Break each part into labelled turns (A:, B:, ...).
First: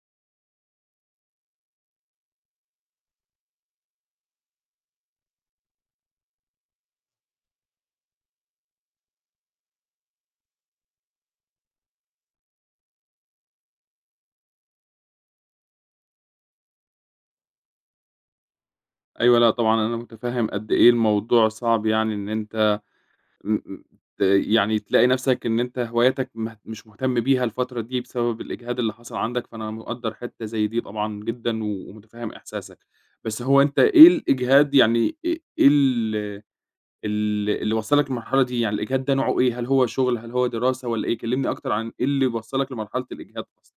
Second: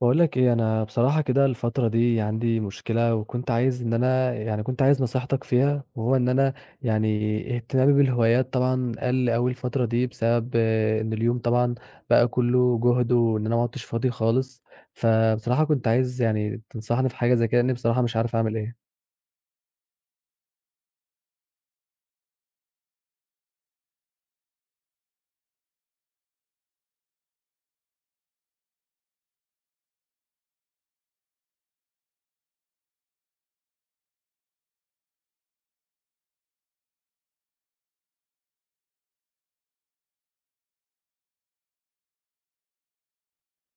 A: باقول لك إيه، أنا بصراحة كده الفترة دي عندي مشكلة وكنت عايز إن أنا يعني كنت عايز نصيحتك فيها، وهو إن أنا يعني اهتمامي بالهوايات طبعًا قَل أوي الفترة دي بسبب إن اليوم طبعًا بقى كُلّه جُهد وإن أنا ما عُدتش فاضي خالص. فبصراحة كنت عايز تنصحني في حاجة زي كده لإني بصراحة مش عارف أعمل إيه.
B: أيوه، لأ طبعًا أنا متفهّم قد إيه الموضوع صعب يعني إن أنت م م ت يعني تلاقي نَفْسك إن أنت هواياتك مش مهتم بيها الفترة دي بسبب الإجهاد اللي حصل عندك، فأنا مقدّر حتّة زي دي طبعًا جدًا ومتفهّم إحساسك. بس هو أنت إيه الإجهاد يعني إيه ال ال اللي وصّلك للمرحلة دي؟ يعني الإجهاد ده نوعه إيه؟ هل هو شُغل، هل هو دراسة والّا إيه؟ كلّمني أكتر عن إيه اللي وصّلك لمرحلة الإجهاد أصلًا؟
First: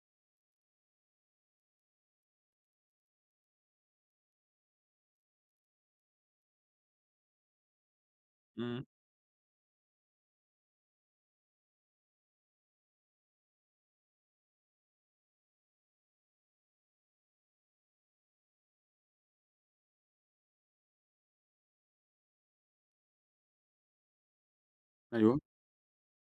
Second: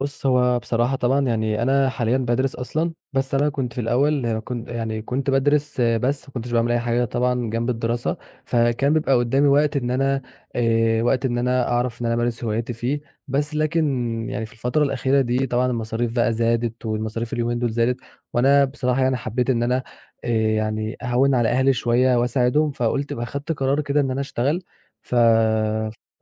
A: بُص، هو بصراحة طبعًا أنا حاليًا بادرس أصلًا، بس أنا كنت في الأول كنت بادرس بس ما كنتش باعمل أي حاجة طبعًا جنب الدراسة،
B: إمم،
A: فكان بيبقى قدامي وقت إن أنا أعرف إن أنا أمارس هواياتي فيه. بس لكن في الفترة الأخيرة دي طبعًا المصاريف بقى زادت، والمصاريف اليومين دول زادت، وأنا بصراحة حبيت إن أنا أهوّن على أهلي شوية وأساعدهم، فقُلت بقى خدت قرار كده إن أنا أشتغل. ف
B: أيوه.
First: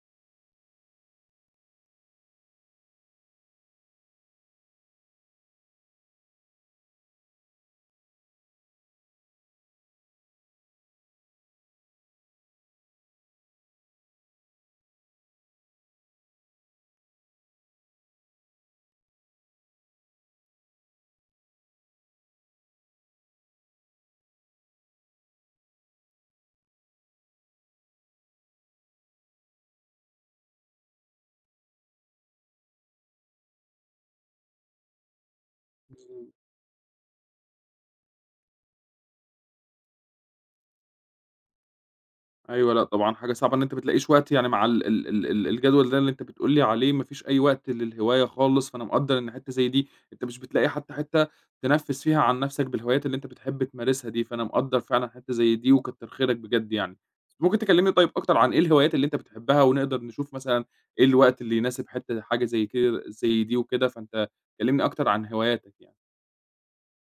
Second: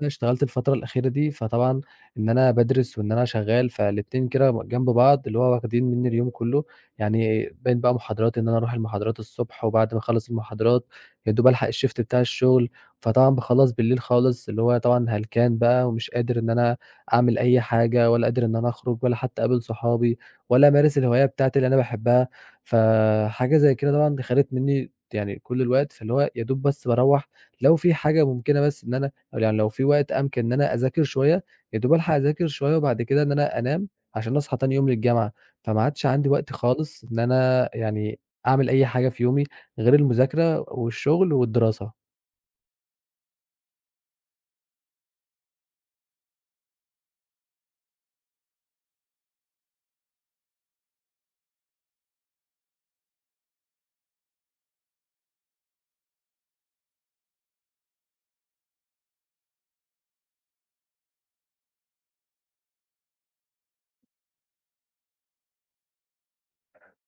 A: اشتغلت الفترة الأخيرة دي، فطبعًا إن أنا بادرس وإن أنا شغّال، فالاتنين كده جنب بعض، اللي هو واخدين منّي اليوم كلّه. يعني بين بقى محاضرات إن أنا أروح المحاضرات الصبح، وبعد ما أخلّص المحاضرات يا دوب ألحق الشيفت بتاع الشغل. فطبعًا باخلّص بالليل خالص، اللي هو طبعًا هلكان بقى ومش قادر إن أنا أعمل أي حاجة، ولا قادر إن أنا أخرج ولا حتى أقابل صحابي، ولا أمارس الهواية بتاعتي اللي أنا باحبها. فحاجة زي كده طبعًا خدت منّي يعني كل الوقت، فاللي هو يا دوب بس باروّح لو في حاجة ممكنة بس إن أنا أو يعني لو في وقت أمكن إن أنا أذاكر شوية يا دوب ألحق أذاكر شوية وبعد كده إن أنا أنام، عشان أصحى تاني يوم للجامعة. فما عادش عندي وقت خالص إن أنا يعني أعمل أي حاجة في يومي غير المذاكرة والشغل والدراسة.
B: أيوه، لأ طبعًا حاجة صعبة إن أنت ما تلاقيش وقت يعني مع ال ال ال ال الجدول ده اللي أنت بتقول لي عليه ما فيش أي وقت للهواية خالص، فأنا مقدّر إن حتّة زي دي أنت مش بتلاقي حتى حتّة تنفِّس فيها عن نَفْسك بالهوايات اللي أنت بتحب تمارسها دي، فأنا مقدّر فعلًا حتّة زي دي وكتّر خيرك بجد يعني. ممكن تكلّمني طيب أكتر عن إيه الهوايات اللي أنت بتحبها ونقدر نشوف مثلًا إيه الوقت اللي يناسب حتّة حاجة زي كده زي دي وكده، فأنت كلّمني أكتر عن هواياتك يعني.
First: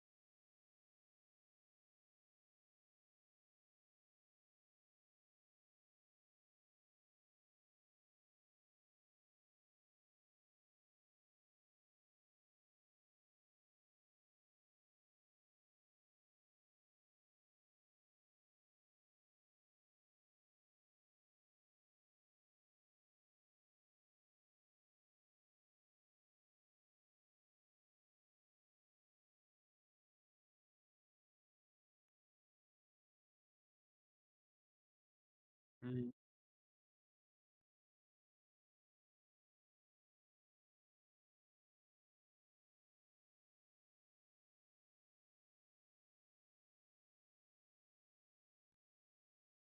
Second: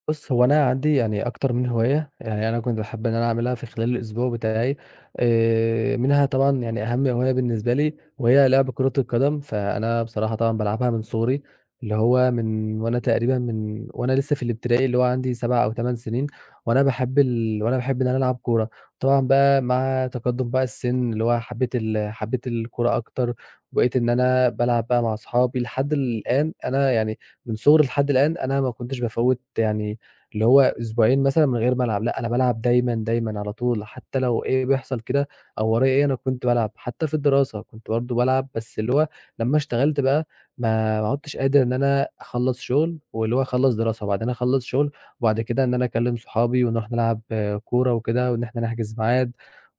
A: بُص، هو أنا عندي أكتر من هواية، يعني أنا كنت باحب إن أنا أعملها في خلال الأسبوع بتاعي. منها طبعًا أهم هواية بالنسبة لي وهي لعب كرة القدم، فأنا بصراحة طبعًا بالعبها من صغري، اللي هو من وأنا لسه في الابتدائي اللي هو عندي 7 أو 8 سنين. وأنا باحب إن أنا ألعب كورة. طبعًا بقى مع تقدم بقى السن اللي هو حبيت الكورة أكتر، وبقيت إن أنا بالعب بقى مع أصحابي لحد الآن. أنا يعني من صغري لحد الآن أنا ما كنتش بافوّت يعني اللي هو أسبوعين مثلًا من غير ما ألعب، لأ أنا بالعب دايمًا، دايمًا على طول، حتى لو إيه بيحصل كده أو ورايا إيه
B: إمم،
A: أنا كنت بالعب، حتى في الدراسة كنت برضه بالعب. بس اللي هو لمّا اشتغلت بقى ما عُدتش قادر إن أنا أخلّص شغل، واللي هو أخلّص دراسة، وبعدين أخلّص شغل، وبعد كده إن أنا أكلم صحابي ونروح نلعب كورة وكده، وإن إحنا نحجز ميعاد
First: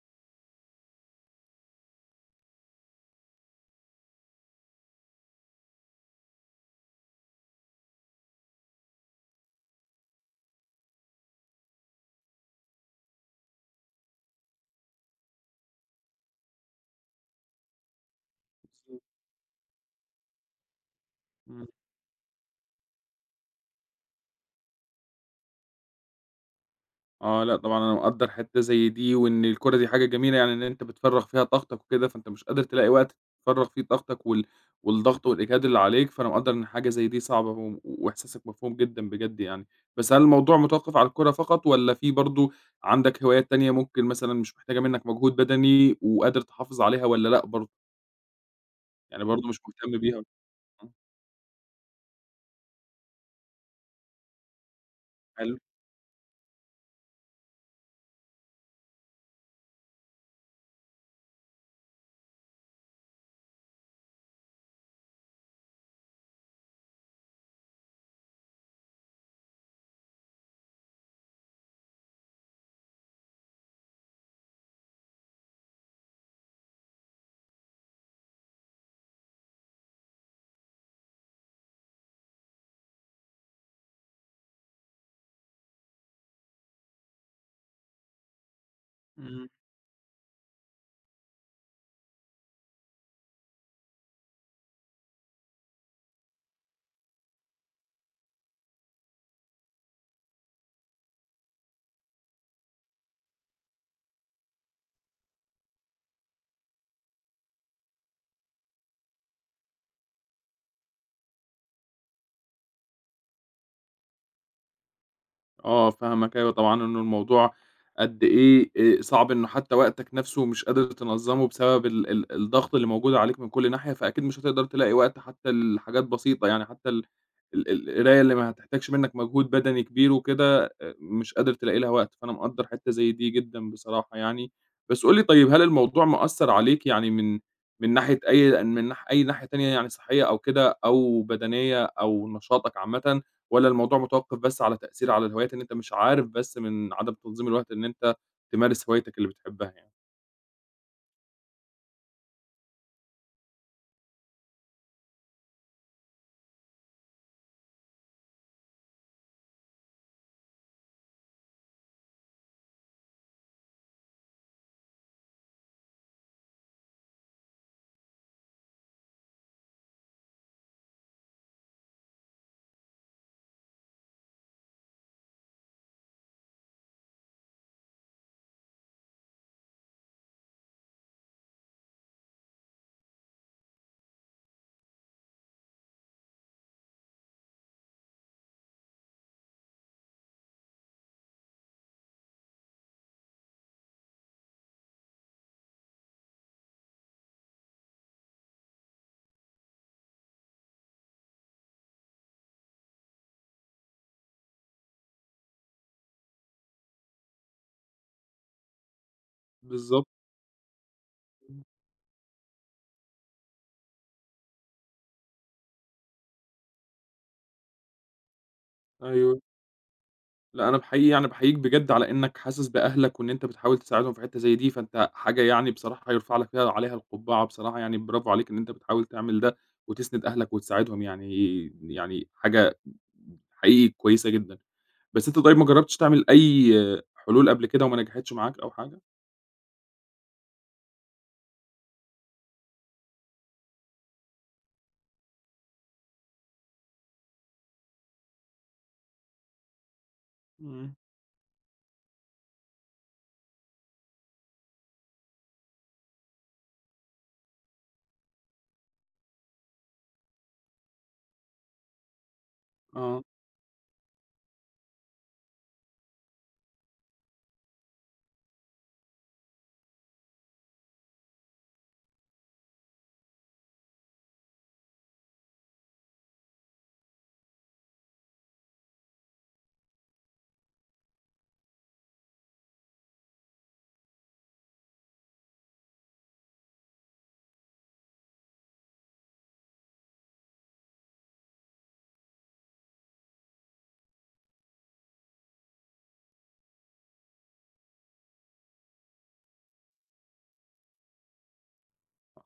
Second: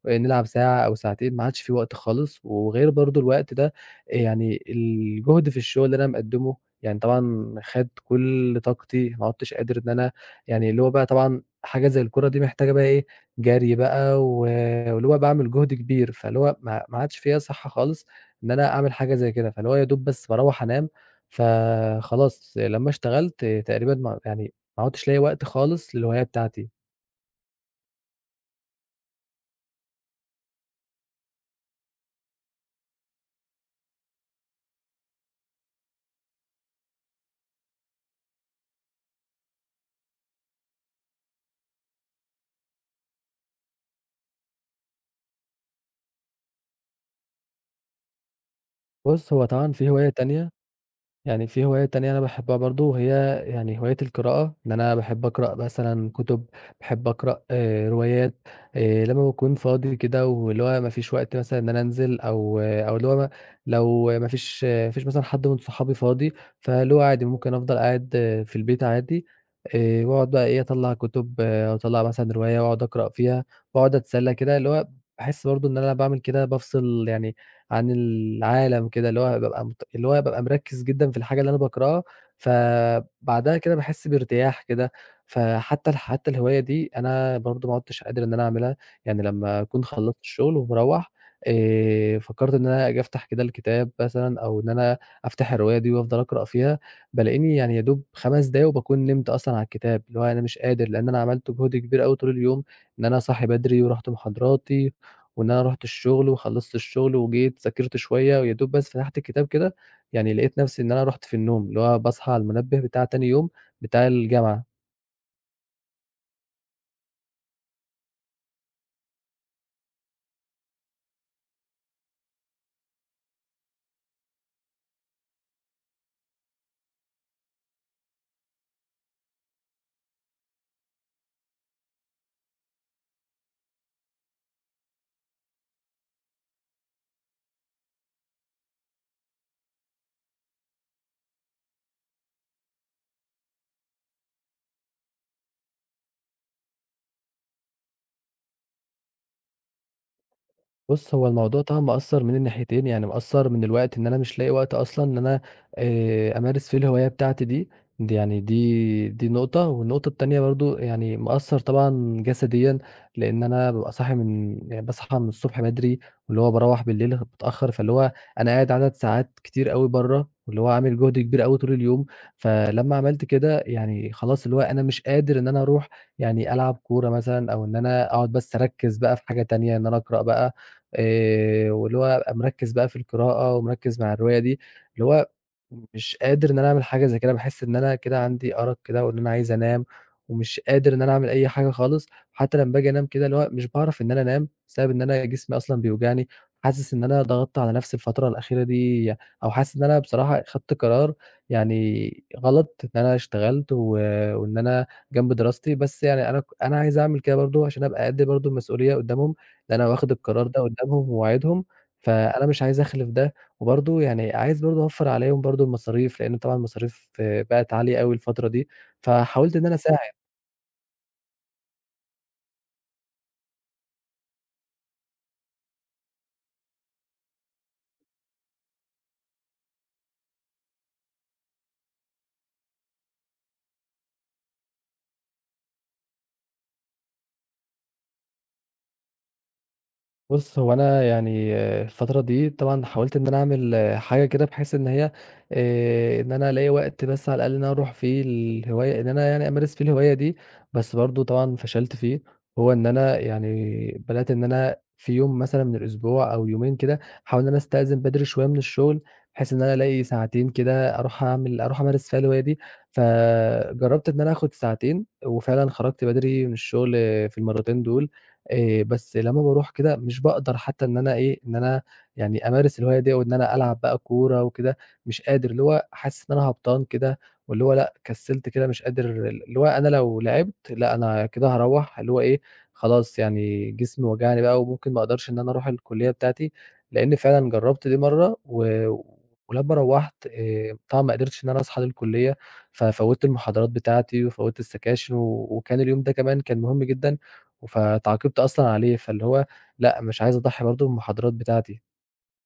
A: نلعب ساعة أو ساعتين، ما عادش في وقت خالص. وغير برضه الوقت ده يعني الجهد في الشغل اللي أنا مقدّمه يعني طبعًا خَد كل طاقتي، ما عُدتش قادر إن أنا اللي هو بقى طبعًا حاجة زي الكورة دي محتاجة بقى إيه، جري بقى و واللي هو باعمل جهد كبير. فاللي هو ما عادش فيّا صحّة خالص إن أنا أعمل
B: بالضبط.
A: حاجة زي كده، فاللي هو يا دوب بس باروّح أنام.
B: إمم.
A: فخلاص لمّا اشتغلت تقريبًا ما عُدتش لاقي وقت خالص للهواية بتاعتي.
B: آه، لأ طبعًا أنا مقدّر حتّة زي دي، وإن الكورة دي حاجة جميلة يعني إن أنت بتفرّغ فيها طاقتك وكده، فأنت مش قادر تلاقي وقت تفرّغ فيه طاقتك والضغط والإجهاد اللي عليك، فأنا مقدّر إن حاجة زي دي صعبة وإحساسك مفهوم جدًا بجد يعني. بس هل الموضوع متوقّف على الكورة فقط والّا في برضه عندك هوايات تانية ممكن مثلًا مش محتاجة منّك مجهود بدني وقادر تحافظ عليها والّا لأ برضه؟ يعني
A: بُص، هو
B: برضه مش
A: طبعًا
B: مهتم بيها؟ آه،
A: في هواية تانية أنا باحبها برضه وهي هواية القراءة. إن أنا باحب أقرأ
B: حلو.
A: مثلًا كُتب، باحب أقرأ روايات. لمّا باكون فاضي كده واللي هو ما فيش وقت مثلًا إن أنا أنزل أو اللي هو ما لو ما فيش مثلًا حد من صحابي فاضي. فاللي هو عادي ممكن أفضل قاعد في البيت عادي. وأقعد بقى إيه أطلّع كُتب أو أطلّع مثلًا رواية وأقعد أقرأ فيها وأقعد أتسلى كده، اللي هو باحس برضه إن أنا باعمل كده بافصل يعني عن العالم كده، اللي هو بابقى مركّز جدًا في الحاجة اللي أنا باكرهها، فبعدها كده باحس بارتياح كده. فحتى حتى الهواية دي أنا برضه ما عُدتش قادر إن أنا أعملها. يعني
B: إمم.
A: لمّا أكون خلّصت الشغل ومروّح فكّرت إن أنا آجي أفتح كده الكتاب مثلًا أو إن أنا أفتح الرواية دي وأفضل أقرأ فيها، بالاقيني يعني يا دوب 5 دقايق وباكون نمت أصلًا على الكتاب، اللي هو أنا مش قادر، لإن أنا عملت جهد كبير أوي طول اليوم، إن أنا صاحي بدري ورُحت محاضراتي وإن أنا رُحت الشغل وخلّصت الشغل وجيت ذاكرت شوية ويا دوب بس فتحت الكتاب كده، يعني لقيت نفسي إن أنا رُحت في النوم، اللي هو باصحى على المنبه بتاع تاني يوم بتاع الجامعة.
B: آه، فاهمك أيوه طبعًا، إنه الموضوع قد إيه صعب إنه حتى وقتك نَفْسه مش قادر تنظّمه بسبب ال ال الضغط اللي موجود عليك من كل ناحية، فأكيد مش هتقدر تلاقي وقت حتى لحاجات بسيطة يعني، حتى القراية اللي ما هتحتاجش منّك مجهود بدني كبير وكده مش قادر تلاقي لها وقت، فأنا مقدّر حتّة زي دي جدًا بصراحة يعني. بس قُل لي طيب هل الموضوع مأثّر عليك يعني من ناحية أي ناحية تانية يعني صحّية أو كده أو بدنية أو نشاطك عامةً؟ والّا الموضوع متوقف بس على تأثير على الهوايات إن أنت مش عارف بس من عدم تنظيم الوقت إن أنت تمارس هوايتك اللي بتحبها يعني؟
A: بُص، هو الموضوع طبعًا مأثّر من الناحيتين، يعني مأثّر من الوقت إن أنا مش لاقي وقت أصلًا إن أنا أمارس فيه الهواية بتاعتي دي. دي نقطة، والنقطة التانية برضه يعني مأثّر طبعًا جسديًا، لإن أنا بابقى صاحي من يعني باصحى من الصبح بدري، واللي هو باروّح بالليل متأخّر. فاللي هو أنا قاعد عدد ساعات كتير أوي برّه، واللي هو عامل جهد كبير أوي طول اليوم. فلمّا عملت كده خلاص اللي هو أنا مش قادر إن أنا أروح ألعب كورة مثلًا، أو إن أنا أقعد بس أركّز بقى في حاجة تانية، إن أنا أقرأ بقى واللي هو أبقى مركّز بقى في القراءة ومركّز مع الرواية دي، اللي هو مش قادر إن أنا أعمل حاجة زي كده. باحس إن أنا كده عندي أرق كده وإن أنا عايز أنام ومش قادر إن أنا أعمل أي حاجة خالص، حتى لمّا باجي أنام كده اللي هو مش باعرف إن أنا أنام، بسبب إن أنا جسمي أصلًا بيوجعني. حاسس إن أنا ضغطت على نفسي الفترة الأخيرة دي، أو حاسس إن أنا بصراحة خدت قرار يعني غلط إن أنا اشتغلت وإن أنا جنب دراستي، بس يعني أنا عايز أعمل كده برضه عشان أبقى قد برضه المسؤولية قدّامهم. ده أنا
B: بالضبط،
A: واخد القرار ده قدّامهم
B: إمم،
A: وواعدهم، فأنا مش عايز أخلف ده. وبرضه يعني عايز برضه أوفّر عليهم برضه المصاريف، لإن طبعًا المصاريف بقت عالية أوي الفترة دي،
B: أيوه.
A: فحاولت إن أنا أساعد.
B: لأ أنا بحقيقي يعني باحييك بجد على إنك حاسس بأهلك وإن أنت بتحاول تساعدهم في حتّة زي دي، فأنت حاجة يعني بصراحة يُرفع لك فيها عليها القبعة بصراحة يعني برافو عليك إن أنت بتحاول تعمل ده وتسند أهلك وتساعدهم يعني حاجة حقيقي كويسة جدًا. بس أنت طيب ما جرّبتش تعمل أي حلول قبل كده وما نجحتش معاك أو حاجة؟
A: بُص، هو أنا الفترة دي طبعًا حاولت إن أنا أعمل حاجة كده بحيث إن هي إن أنا ألاقي وقت بس على الأقل إن أنا أروح فيه الهواية إن أنا يعني أمارس فيه الهواية دي،
B: إمم،
A: بس برضه طبعًا فشلت فيه. هو إن أنا يعني بدأت إن أنا في يوم مثلًا من الأسبوع أو يومين كده أحاول إن أنا أستأذن بدري شوية من الشغل، بحيث إن أنا ألاقي ساعتين كده أروح أعمل أروح أمارس فيها الهواية دي،
B: آه.
A: فجرّبت إن أنا آخد ساعتين وفعلًا خرجت بدري من الشغل في المرّتين دول. بس لمّا باروح كده مش باقدر حتى إن أنا أمارس الهواية دي أو إن أنا ألعب بقى كورة وكده، مش قادر، اللي هو حاسس إن أنا هبطان كده واللي هو لأ، كسلت كده مش قادر اللي هو أنا لو لعبت لأ، أنا كده هاروّح اللي هو إيه، خلاص يعني جسمي وجعني بقى وممكن ما أقدرش إن أنا أروح الكلية بتاعتي، لإن فعلًا جرّبت دي مرّة ولمّا روّحت طبعًا ما قدرتش إن أنا أصحى للكلية، ففوّتت المحاضرات بتاعتي وفوّتت السكاشن وكان اليوم ده كمان كان مهم جدًا، فتعاقبت أصلًا عليه، فاللي هو لأ، مش عايز أضحّي برضه بالمحاضرات بتاعتي.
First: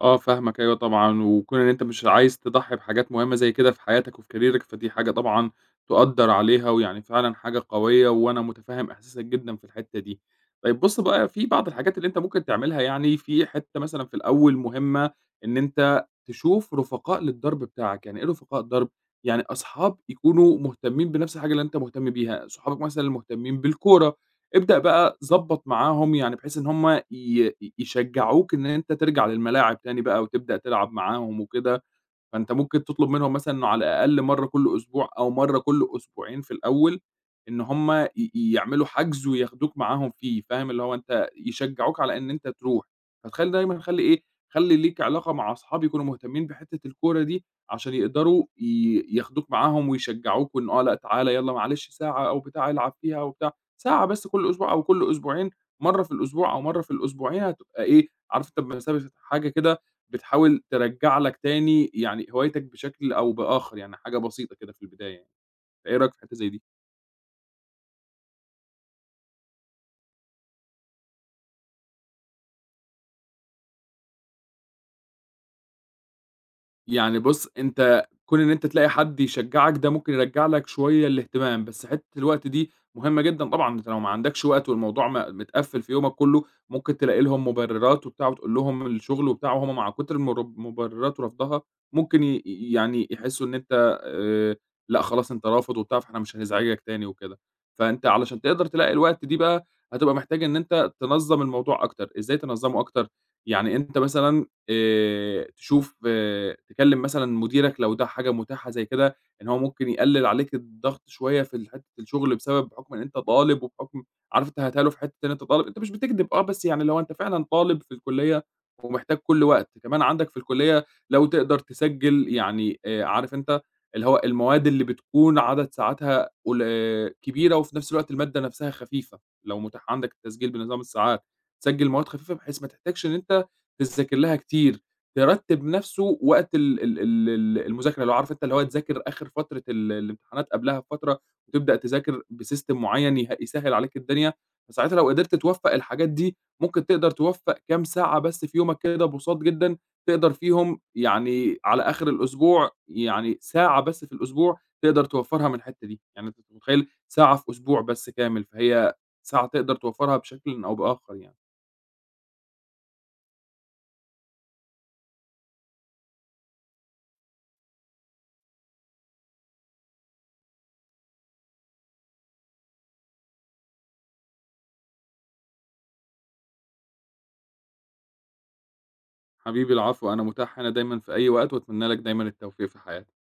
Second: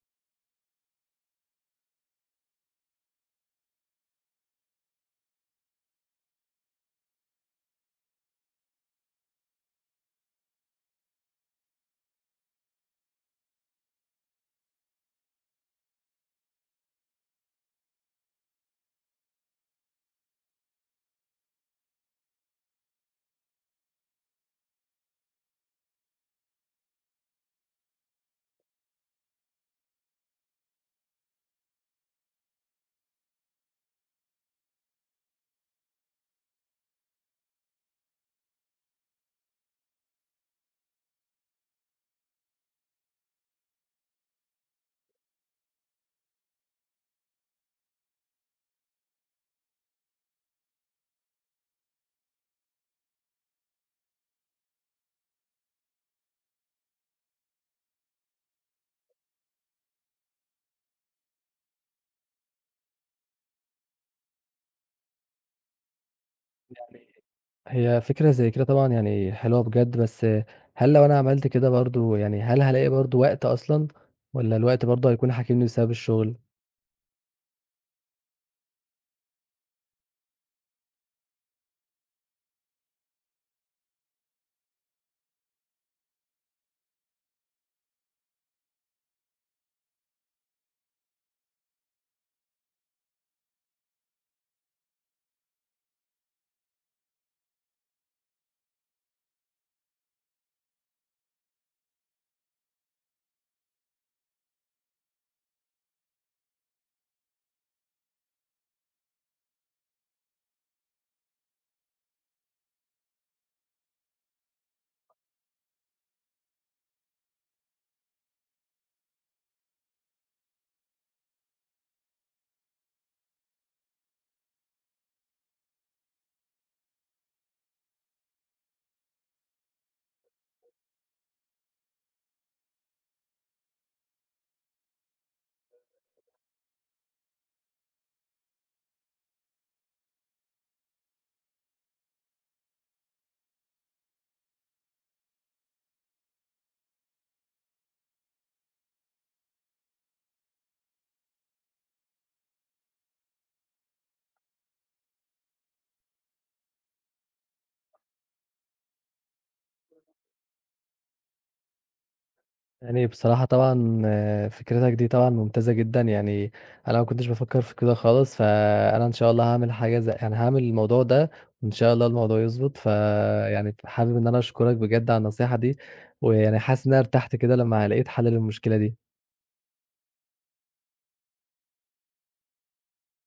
B: آه فاهمك أيوه طبعًا، وكون إن أنت مش عايز تضحّي بحاجات مهمة زي كده في حياتك وفي كاريرك، فدي حاجة طبعًا تُقدّر عليها ويعني فعلًا حاجة قوية، وأنا متفهّم إحساسك جدًا في الحتّة دي. طيب بُص بقى، في بعض الحاجات اللي أنت ممكن تعملها يعني في حتّة مثلًا في الأول مهمة، إن أنت تشوف رفقاء للدرب بتاعك، يعني إيه رفقاء درب؟ يعني أصحاب يكونوا مهتمين بنفس الحاجة اللي أنت مهتم بيها، صحابك مثلًا المهتمين بالكورة، ابدأ بقى ضبّط معاهم يعني بحيث إن هُم يشجّعوك إن أنت ترجع للملاعب تاني بقى وتبدأ تلعب معاهم وكده فأنت ممكن تطلب منهم مثلًا إنه على الأقل مرّة كل أسبوع أو مرّة كل أسبوعين في الأول، إن هم يعملوا حجز وياخدوك معاهم فيه، فاهم؟ اللي هو أنت يشجعوك على إن أنت تروح، فتخلّي دايمًا خلّي إيه، خلّي ليك علاقة مع أصحاب يكونوا مهتمين بحتّة الكورة دي، عشان يقدروا ياخدوك معاهم ويشجعوك وإن آه لأ تعالَ يالّا معلش ساعة أو بتاع العب فيها وبتاع، ساعة بس كل أسبوع أو كل أسبوعين، مرّة في الأسبوع أو مرّة في الأسبوعين هتبقى إيه، عارف أنت بمثابة حاجة كده بتحاول ترجّع لك تاني يعني هوايتك بشكل أو بآخر، يعني حاجة بسيطة كده في البداية يعني، فإيه رأيك في حتّة زي دي؟
A: يعني هي فكرة زي كده طبعًا حلوة بجد، بس هل لو أنا عملت كده برضه هل هالاقي برضه وقت أصلًا والّا الوقت برضه هيكون حاكمني بسبب الشغل؟
B: يعني بُص، أنت كون إن أنت تلاقي حد يشجّعك ده ممكن يرجّع لك شوية الاهتمام، بس حتّة الوقت دي مهمة جدًا طبعًا، أنت لو ما عندكش وقت والموضوع متقفّل في يومك كلّه، ممكن تلاقي لهم مبررات وبتاع وتقول لهم الشغل وبتاع وهُم مع كتر مبررات ورفضها ممكن يعني يحسّوا إن أنت لأ خلاص أنت رافض وبتاع فإحنا مش هنزعجك تاني وكده. فأنت علشان تقدر تلاقي الوقت دي بقى هتبقى محتاج إن أنت تنظّم الموضوع أكتر، إزاي تنظّمه أكتر؟ يعني أنت مثلًا تشوف تكلّم مثلًا مديرك لو ده حاجة متاحة زي كده، إن هو ممكن يقلِّل عليك الضغط شوية في حتّة الشغل بسبب بحُكم إن أنت طالب وبحُكم عارف أنت هتقاله في حتّة إن أنت طالب، أنت مش بتكدب آه، بس يعني لو أنت فعلًا طالب في الكُلّية ومحتاج كل وقت، كمان عندك في الكُلّية لو تقدر تسجِّل يعني عارف أنت اللي هو المواد اللي بتكون عدد ساعاتها قل آه، كبيرة وفي نفس الوقت المادة نفسها خفيفة، لو مُتاح عندك التسجيل بنظام الساعات، سجِّل مواد خفيفة بحيث ما تحتاجش إن أنت تذاكر لها كتير، ترتّب نَفْسه وقت ال ال ال ال المذاكرة، اللي هو عارف أنت اللي هو تذاكر آخِر فترة الامتحانات قبلها بفترة وتبدأ تذاكر بsystem معيّن يسهِّل عليك الدنيا، فساعتها لو قدرت توفّق الحاجات دي، ممكن تقدر توفّق كام ساعة بس في يومك كده بُساط جدًا، تقدر فيهم يعني على آخِر الأسبوع يعني ساعة بس في الأسبوع تقدر توفّرها من الحتّة دي، يعني أنت متخيّل ساعة في أسبوع بس كامل، فهي ساعة تقدر توفّرها بشكلٍ أو بآخَر يعني.
A: بصراحة طبعًا فكرتك دي طبعًا ممتازة جدًا، يعني أنا ما كنتش بافكّر في كده خالص، فأنا إن شاء الله هاعمل حاجة زي يعني هاعمل الموضوع ده وإن شاء الله الموضوع يضبط، حابب إن أنا أشكرك بجد على النصيحة دي، حاسس إن أنا ارتحت كده لمّا لقيت حل للمشكلة دي.
B: حبيبي العفو، أنا متاح هنا دايمًا في أي وقت، وأتمنى لك دايمًا التوفيق في حياتك.